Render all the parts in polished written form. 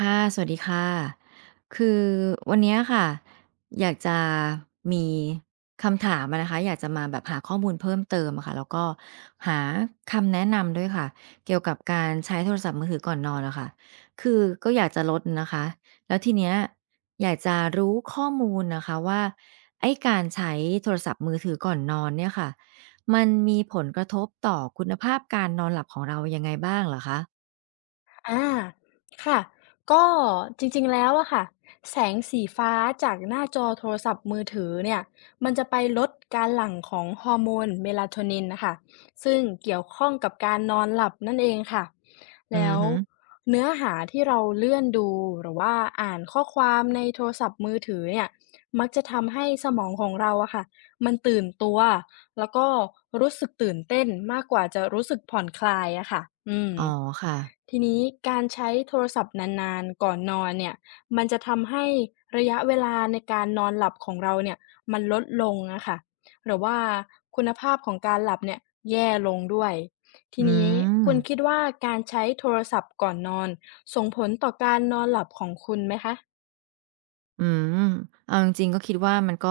ค่ะสวัสดีค่ะคือวันเนี้ยค่ะอยากจะมีคำถามอะนะคะอยากจะมาแบบหาข้อมูลเพิ่มเติมอะค่ะแล้วก็หาคำแนะนำด้วยค่ะเกี่ยวกับการใช้โทรศัพท์มือถือก่อนนอนอะค่ะคือก็อยากจะลดนะคะแล้วทีเนี้ยอยากจะรู้ข้อมูลนะคะว่าไอ้การใช้โทรศัพท์มือถือก่อนนอนเนี่ยค่ะมันมีผลกระทบต่อคุณภาพการนอนหลับของเรายังไงบ้างเหรอคะอาค่ะ ก็จริงๆ แล้วอะค่ะแสงสีฟ้าจากหน้าจอโทรศัพท์มือถือเนี่ยมันจะไปลดการหลั่งของฮอร์โมนเมลาโทนินน่ะค่ะซึ่งเกี่ยวข้องกับการนอนหลับนั่นเองค่ะ อืแล้อวฮึเนื้อหาที่เราเลื่อนดูหรือว่าอ่านข้อความในโทรศัพท์มือถือเนี่ยมักจะทำให้สมองของเราอะค่ะมันตื่นตัว แล้วก็รู้สึกตื่นเต้นมากกว่าจะรู้สึกผ่อนคลายอะค่ะอืมอ๋อค่ะ ทีนี้การใช้โทรศัพท์นานๆก่อนนอนเนี่ยมันจะทำให้ระยะเวลาในการนอนหลับของเราเนี่ยมันลดลงอะค่ะหรือว่าคุณภาพของการหลับเนี่ยแย่ลงด้วยทีอืนี้มคุณคิดว่าการใช้โทรศัพท์ก่อนนอนส่งผลต่อการนอนหลับของคุณไหมคะ อืมเอาจริงๆก็คิดว่ามันก็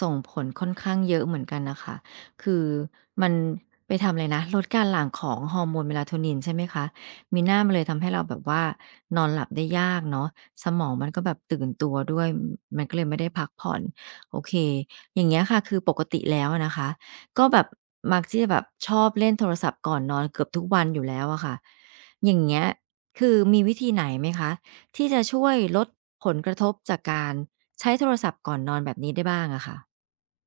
ส่งผลค่อนข้างเยอะเหมือนกันน่ะค่ะคือมันไปทำอะไรนะลดการหลั่งของฮอร์โมน melatonin ใช่ไหมคะมีหน้ามันเลยทำให้เราแบบว่านอนหลับได้ยากเนาะสมองมันก็แบบตื่นตัวด้วยมันก็เลยไม่ได้พักผ่อนโอเคอย่างเงี้ยค่ะคือปกติแล้วอะนะคะก็แบบมักที่จะแบบชอบเล่นโทรศัพท์ก่อนนอนเกือบทุกวันอยู่แล้วอะค่ะอย่างเงี้ยคือมีวิธีไหนไหมคะ ที่จะช่วยลดผลกระทบจากการใช้โทรศัพท์ก่อนนอนแบบนี้ได้บ้างอะค่ะ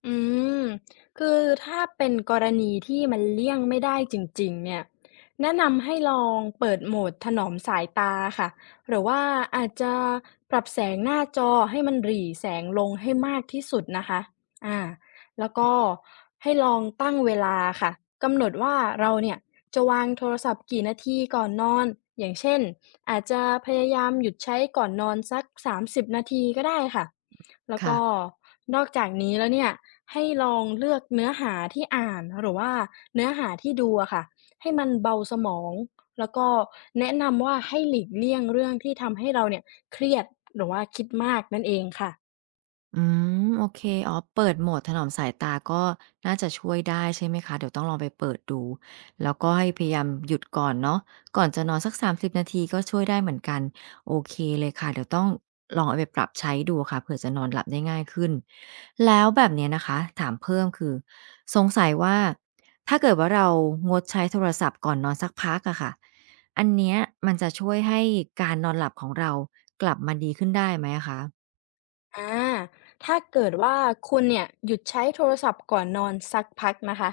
อืมคือถ้าเป็นกรณีที่มันเลี่ยงไม่ได้จริงๆเนี่ยแนะนำให้ลองเปิดโหมดถนอมสายตาค่ะหรือว่าอาจจะปรับแสงหน้าจอให้มันหรี่แสงลงให้มากที่สุดนะคะ อ่าแล้วก็ให้ลองตั้งเวลาค่ะ กำหนดว่าเราเนี่ยจะวางโทรศัพท์กี่นาทีก่อนนอน อย่างเช่นอาจจะพยายามหยุดใช้ก่อนนอนสัก30นาทีก็ได้ค่ะ แล้วก็ค่ะ นอกจากนี้แล้วเนี่ยให้ลองเลือกเนื้อหาที่อ่านหรือว่าเนื้อหาที่ดูอะค่ะให้มันเบาสมองแล้วก็แนะนำว่าให้หลีกเลี่ยงเรื่องที่ทำให้เราเนี่ยเครียดหรือว่าคิดมากนั่นเองค่ะ อืมโอเคอ๋อเปิดโหมดถนอมสายตาก็น่าจะช่วยได้ใช่ไหมคะเดี๋ยวต้องลองไปเปิดดูแล้วก็ให้พยายามหยุดก่อนเนาะก่อนจะนอนสัก30นาทีก็ช่วยได้เหมือนกันโอเคเลยค่ะเดี๋ยวต้องลองเอาไปปรับใช้ดูค่ะเผื่อจะนอนหลับได้ง่ายขึ้นแล้วแบบเนี้ยนะคะถามเพิ่มคือสงสัยว่าถ้าเกิดว่าเรางดใช้โทรศัพท์ก่อนนอนสักพักอะค่ะอันเนี้ยมันจะช่วยให้การนอนหลับของเรากลับมาดีขึ้นได้ไหมอะคะอาถ้าเกิดว่าคุณเนี่ยหยุดใช้โทรศัพท์ก่อนนอนสักพักนะคะ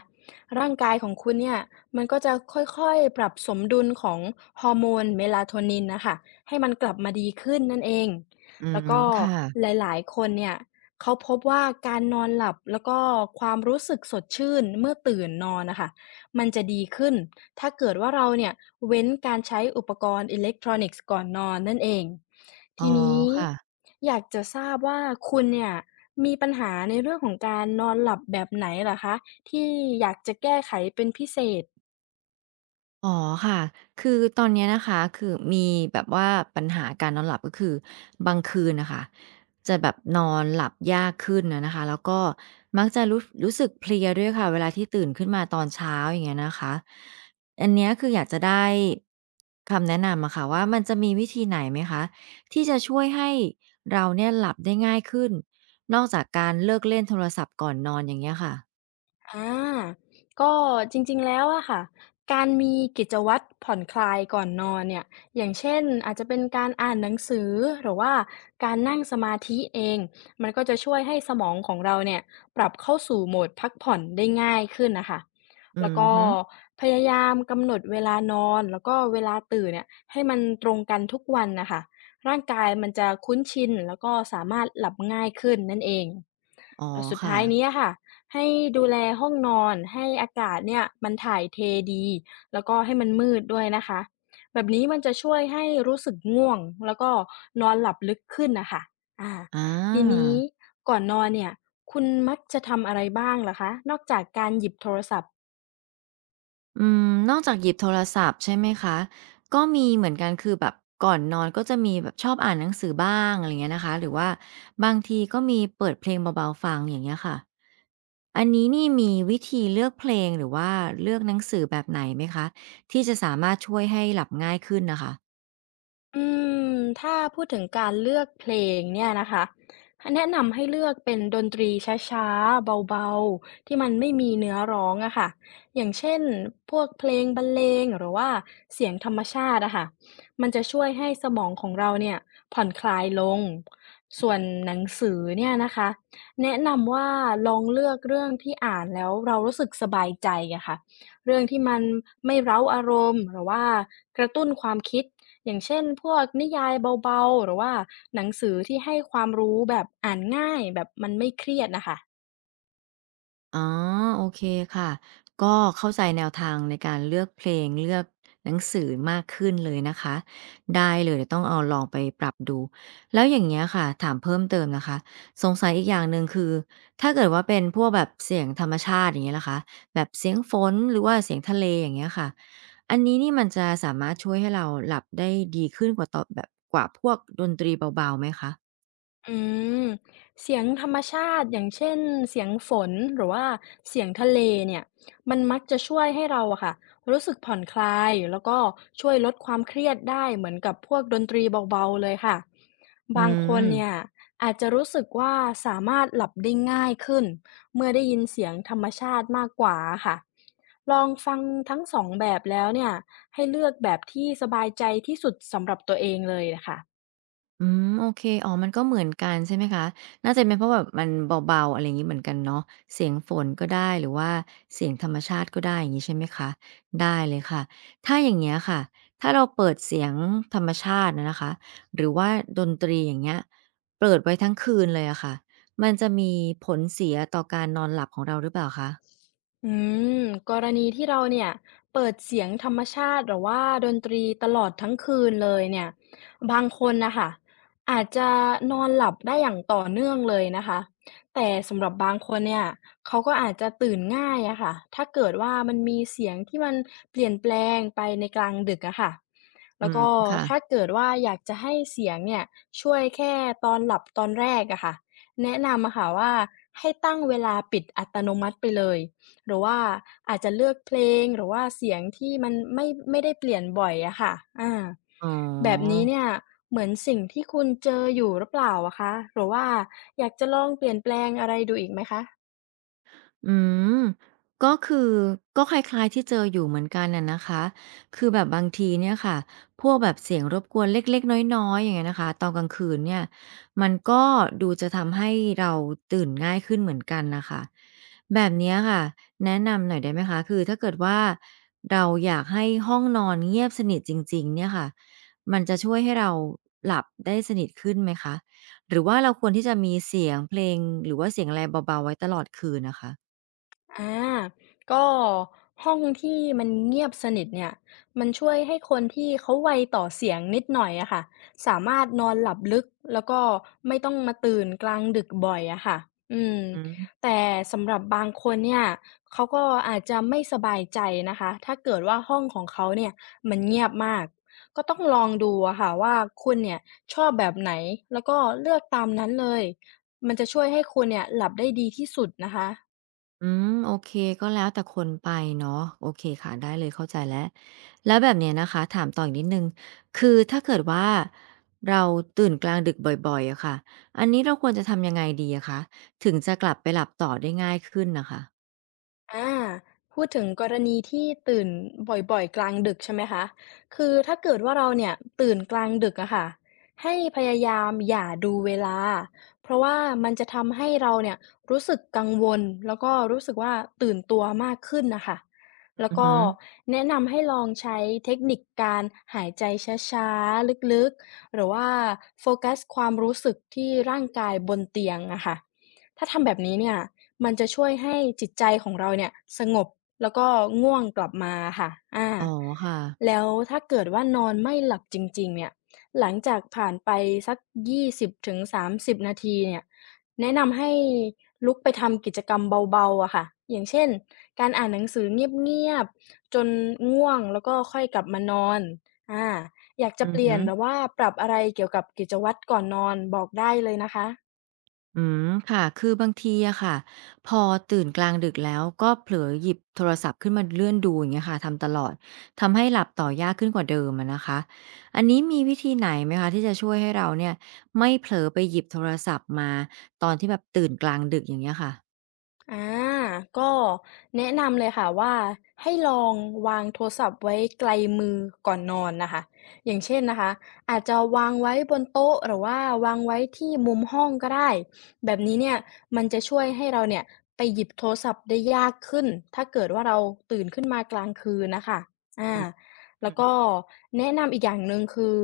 ร่างกายของคุณเนี่ยมันก็จะค่อยๆ ปรับสมดุลของฮอร์โมนเมลาโทนินนะคะให้มันกลับมาดีขึ้นนั่นเอง อืแล้วมก็คห่ะ ลายๆคนเนี่ยเขาพบว่าการนอนหลับแล้วก็ความรู้สึกสดชื่นเมื่อตื่นนอนนะคะมันจะดีขึ้น ถ้าเกิดว่าเราเนี่ยเว้นการใช้อุปกรณ์อิเล็กทรอนิกส์ก่อนนอนนั่นเองอ๋อทีนี้ค่ะอยากจะทราบว่าคุณเนี่ยมีปัญหาในเรื่องของการนอนหลับแบบไหนเหรอคะที่อยากจะแก้ไขเป็นพิเศษ อ๋อค่ะคือตอนเนี้ยนะคะคือมีแบบว่าปัญหาการนอนหลับก็คือบางคืนนะคะจะแบบนอนหลับยากขึ้นนะคะแล้วก็มักจะรู้สึกเพลียด้วยค่ะเวลาที่ตื่นขึ้นมาตอนเช้าอย่างเงี้ยนะคะอันเนี้ยคืออยากจะได้คำแนะนำอะค่ะว่ามันจะมีวิธีไหนไหมคะที่จะช่วยให้เราเนี่ยหลับได้ง่ายขึ้นนอกจากการเลิกเล่นโทรศัพท์ก่อนนอนอย่างเงี้ยค่ะอาก็จริงๆแล้วอะค่ะการมีกิจวัตรผ่อนคลายก่อนนอนเนี่ยอย่างเช่นอาจจะเป็นการอ่านหนังสือหรือว่าการนั่งสมาธิเองมันก็จะช่วยให้สมองของเราเนี่ยปรับเข้าสู่โหมดพักผ่อนได้ง่ายขึ้นน่ะค่ะอืแล้วอก็ฮึพยายามกำหนดเวลานอนแล้วก็เวลาตื่นเนี่ยให้มันตรงกันทุกวันน่ะค่ะร่างกายมันจะคุ้นชินแล้วก็สามารถหลับง่ายขึ้นนั่นเองอ๋อแล้วสุดค่ะท้ายนี้อะค่ะ ให้ดูแลห้องนอนให้อากาศเนี่ยมันถ่ายเทดีแล้วก็ให้มันมืดด้วยนะคะแบบนี้มันจะช่วยให้รู้สึกง่วงแล้วก็นอนหลับลึกขึ้นนะคะอาอา ทีนี้ก่อนนอนเนี่ยคุณมักจะทำอะไรบ้างล่ะคะนอกจากการหยิบโทรศัพท์ อืมนอกจากหยิบโทรศัพท์ใช่ไหมคะ ก็มีเหมือนกันคือแบบก่อนนอนก็จะมีแบบชอบอ่านหนังสือบ้างอะไรเงี้ยนะคะหรือว่าบางทีก็มีเปิดเพลงเบาๆฟังอย่างเงี้ยค่ะ อันนี้นี่มีวิธีเลือกเพลงหรือว่าเลือกหนังสือแบบไหนไหมคะที่จะสามารถช่วยให้หลับง่ายขึ้นน่ะค่ะ อืมถ้าพูดถึงการเลือกเพลงเนี่ยนะคะแนะนำให้เลือกเป็นดนตรีช้าๆเบาๆที่มันไม่มีเนื้อร้องอะค่ะอย่างเช่นพวกเพลงบรรเลงหรือว่าเสียงธรรมชาติอะค่ะมันจะช่วยให้สมองของเราเนี่ยผ่อนคลายลงส่วนหนังสือเนี่ยนะคะแนะนำว่าลองเลือกเรื่องที่อ่านแล้วเรารู้สึกสบายใจอะค่ะเรื่องที่มันไม่เร้าอารมณ์หรือว่ากระตุ้นความคิด อย่างเช่นพวกนิยายเบาๆหรือว่าหนังสือที่ให้ความรู้แบบอ่านง่ายแบบมันไม่เครียดนะคะ อ๋อโอเคค่ะก็เข้าใจแนวทางในการเลือกเพลงเลือกหนังสือมากขึ้นเลยนะคะได้เลยเดี๋ยวต้องเอาลองไปปรับดูแล้วอย่างเงี้ยค่ะถามเพิ่มเติมนะคะสงสัยอีกอย่างหนึ่งคือถ้าเกิดว่าเป็นพวกแบบเสียงธรรมชาติอย่างเงี้ยล่ะคะแบบเสียงฝนหรือว่าเสียงทะเลอย่างเงี้ยค่ะอันนี้นี่มันจะสามารถช่วยให้เราหลับได้ดีขึ้นกว่าตอนแบบกว่าพวกดนตรีเบาๆไหมคะอืมเสียงธรรมชาติอย่างเช่นเสียงฝนหรือว่าเสียงทะเลเนี่ยมันมักจะช่วยให้เราอะค่ะรู้สึกผ่อนคลายแล้วก็ช่วยลดความเครียดได้เหมือนกับพวกดนตรีเบาๆเลยค่ะอืบางคนเนี่ยม อาจจะรู้สึกว่าสามารถหลับได้ง่ายขึ้นเมื่อได้ยินเสียงธรรมชาติมากกว่าค่ะลองฟังทั้งสองแบบแล้วเนี่ยให้เลือกแบบที่สบายใจที่สุดสำหรับตัวเองเลยนะคะ อืมโอเคอ๋อมันก็เหมือนกันใช่ไหมคะน่าจะเป็นเพราะแบบมันเบาๆอะไรอย่างงี้เหมือนกันเนาะเสียงฝนก็ได้หรือว่าเสียงธรรมชาติก็ได้อย่างงี้ใช่ไหมคะได้เลยค่ะถ้าอย่างเงี้ยค่ะถ้าเราเปิดเสียงธรรมชาติอะนะคะหรือว่าดนตรีอย่างเงี้ยเปิดไว้ทั้งคืนเลยอะค่ะมันจะมีผลเสียต่อการนอนหลับของเราหรือเปล่าคะอืมกรณีที่เราเนี่ยเปิดเสียงธรรมชาติหรือว่าดนตรีตลอดทั้งคืนเลยเนี่ยบางคนนะคะอาจจะนอนหลับได้อย่างต่อเนื่องเลยนะคะแต่สำหรับบางคนเนี่ยเขาก็อาจจะตื่นง่ายอะค่ะถ้าเกิดว่ามันมีเสียงที่มันเปลี่ยนแปลงไปในกลางดึกอะค่ะอืแล้วมก็ถ้าค่ะเกิดว่าอยากจะให้เสียงเนี่ยช่วยแค่ตอนหลับตอนแรกอะค่ะแนะนำอะค่ะว่าให้ตั้งเวลาปิดอัตโนมัติไปเลย หรือว่าอาจจะเลือกเพลงหรือว่าเสียงที่มันไม่ได้เปลี่ยนบ่อยอะค่ะอาอ๋อ แบบนี้เนี่ยเหมือนสิ่งที่คุณเจออยู่หรือเปล่าอะคะหรือว่าอยากจะลองเปลี่ยนแปลงอะไรดูอีกไหมคะ อืมก็คือก็คล้ายๆที่เจออยู่เหมือนกันน่ะนะคะคือแบบบางทีเนี่ยค่ะพวกแบบเสียงรบกวนเล็กๆน้อยๆอย่างเงี้ยนะคะตอนกลางคืนเนี่ยมันก็ดูจะทำให้เราตื่นง่ายขึ้นเหมือนกันน่ะค่ะแบบเนี้ยค่ะแนะนำหน่อยได้ไหมคะคือถ้าเกิดว่าเราอยากให้ห้องนอนเงียบสนิทจริงๆเนี่ยค่ะมันจะช่วยให้เราหลับได้สนิทขึ้นไหมคะหรือว่าเราควรที่จะมีเสียงเพลงหรือว่าเสียงอะไรเบาๆไว้ตลอดคืนน่ะคะ อาก็ห้องที่มันเงียบสนิทเนี่ยมันช่วยให้คนที่เขาไวต่อเสียงนิดหน่อยอะค่ะสามารถนอนหลับลึกแล้วก็ไม่ต้องมาตื่นกลางดึกบ่อยอะค่ะอืมอืมแต่สำหรับบางคนเนี่ยเขาก็อาจจะไม่สบายใจนะคะถ้าเกิดว่าห้องของเขาเนี่ยมันเงียบมากก็ต้องลองดูอะค่ะว่าคุณเนี่ยชอบแบบไหนแล้วก็เลือกตามนั้นเลยมันจะช่วยให้คุณเนี่ยหลับได้ดีที่สุดนะคะ อืม โอเค ก็แล้วแต่คนไปเนาะโอเคค่ะ ได้เลยเข้าใจแล้ว แล้วแบบเนี้ยนะคะ ถามต่ออีกนิดหนึ่งคือถ้าเกิดว่าเราตื่นกลางดึกบ่อยๆอะค่ะอันนี้เราควรจะทำยังไงดีอะคะ ถึงจะกลับไปหลับต่อได้ง่ายขึ้นน่ะค่ะอาพูดถึงกรณีที่ตื่นบ่อยๆกลางดึกใช่ไหมคะคือถ้าเกิดว่าเราเนี่ยตื่นกลางดึกอะค่ะให้พยายามอย่าดูเวลาเพราะว่ามันจะทำให้เราเนี่ยรู้สึกกังวลแล้วก็รู้สึกว่าตื่นตัวมากขึ้นน่ะค่ะแล้อืวอก็ฮึแนะนำให้ลองใช้เทคนิคการหายใจช้าๆลึกๆหรือว่าโฟกัสความรู้สึกที่ร่างกายบนเตียงอะค่ะถ้าทำแบบนี้เนี่ย มันจะช่วยให้จิตใจของเราเนี่ยสงบแล้วก็ง่วงกลับมาค่ะอาอ๋อค่ะแล้วถ้าเกิดว่านอนไม่หลับจริงๆเนี่ยหลังจากผ่านไปสัก20-30นาทีเนี่ยแนะนำให้ลุกไปทำกิจกรรมเบาๆอะค่ะอย่างเช่นการอ่านหนังสือเงียบๆจนง่วงแล้วก็ค่อยกลับมานอนอาอยากจะอืเปอลี่ยฮึ นหรือว่าปรับอะไรเกี่ยวกับกิจวัตรก่อนนอนบอกได้เลยนะคะ อืมค่ะคือบางทีอะค่ะพอตื่นกลางดึกแล้วก็เผลอหยิบโทรศัพท์ขึ้นมาเลื่อนดูอย่างเงี้ยค่ะทำตลอดทำให้หลับต่อยากขึ้นกว่าเดิมอะนะคะอันนี้มีวิธีไหนไหมคะที่จะช่วยให้เราเนี่ยไม่เผลอไปหยิบโทรศัพท์มาตอนที่แบบตื่นกลางดึกอย่างเงี้ยค่ะอาก็แนะนำเลยค่ะว่าให้ลองวางโทรศัพท์ไว้ไกลมือก่อนนอนนะคะอย่างเช่นนะคะอาจจะวางไว้บนโต๊ะหรือว่าวางไว้ที่มุมห้องก็ได้แบบนี้เนี่ยมันจะช่วยให้เราเนี่ยไปหยิบโทรศัพท์ได้ยากขึ้นถ้าเกิดว่าเราตื่นขึ้นมากลางคืนนะคะอาอืม แล้วก็แนะนำอีกอย่างหนึ่งคือ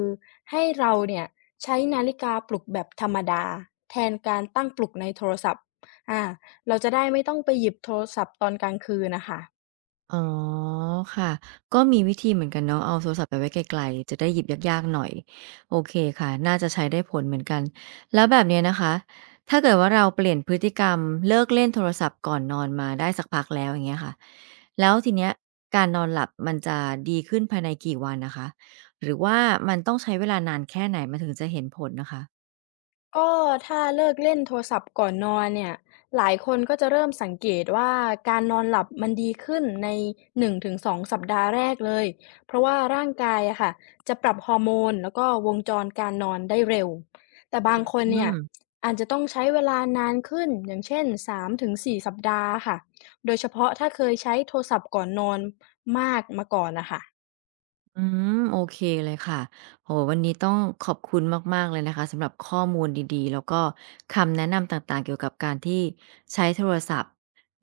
ให้เราเนี่ยใช้นาฬิกาปลุกแบบธรรมดาแทนการตั้งปลุกในโทรศัพท์อา เราจะได้ไม่ต้องไปหยิบโทรศัพท์ตอนกลางคืนน่ะค่ะอ๋อค่ะก็มีวิธีเหมือนกันเนาะเอาโทรศัพท์ไปไว้ไกลๆจะได้หยิบยากๆหน่อยโอเคค่ะน่าจะใช้ได้ผลเหมือนกันแล้วแบบเนี้ยนะคะถ้าเกิดว่าเราเปลี่ยนพฤติกรรมเลิกเล่นโทรศัพท์ก่อนนอนมาได้สักพักแล้วอย่างเงี้ยค่ะแล้วทีเนี้ยการนอนหลับมันจะดีขึ้นภายในกี่วันนะคะหรือว่ามันต้องใช้เวลานานแค่ไหนมันถึงจะเห็นผลนะคะก็ถ้าเลิกเล่นโทรศัพท์ก่อนนอนเนี่ยหลายคนก็จะเริ่มสังเกตว่าการนอนหลับมันดีขึ้นใน1-2สองสัปดาห์แรกเลยเพราะว่าร่างกายอะค่ะจะปรับฮอร์โมนแล้วก็วงจรการนอนได้เร็วแต่บางคนอืเนี่ยม อาจจะต้องใช้เวลานานขึ้นอย่างเช่น3-4สสัปดาห์ค่ะโดยเฉพาะถ้าเคยใช้โทรศัพท์ก่อนนอนมากมาก่อนน่ะค่ะอืมโอเคเลยค่ะโหวันนี้ต้องขอบคุณมากๆเลยนะคะสำหรับข้อมูลดีๆแล้วก็คำแนะนำต่างๆเกี่ยวกับการที่ใช้โทรศัพท์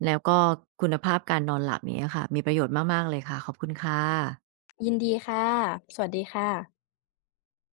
แล้วก็คุณภาพการนอนหลับอย่างเงี้ยค่ะมีประโยชน์มากๆเลยค่ะขอบคุณค่ะยินดีค่ะสวัสดีค่ะ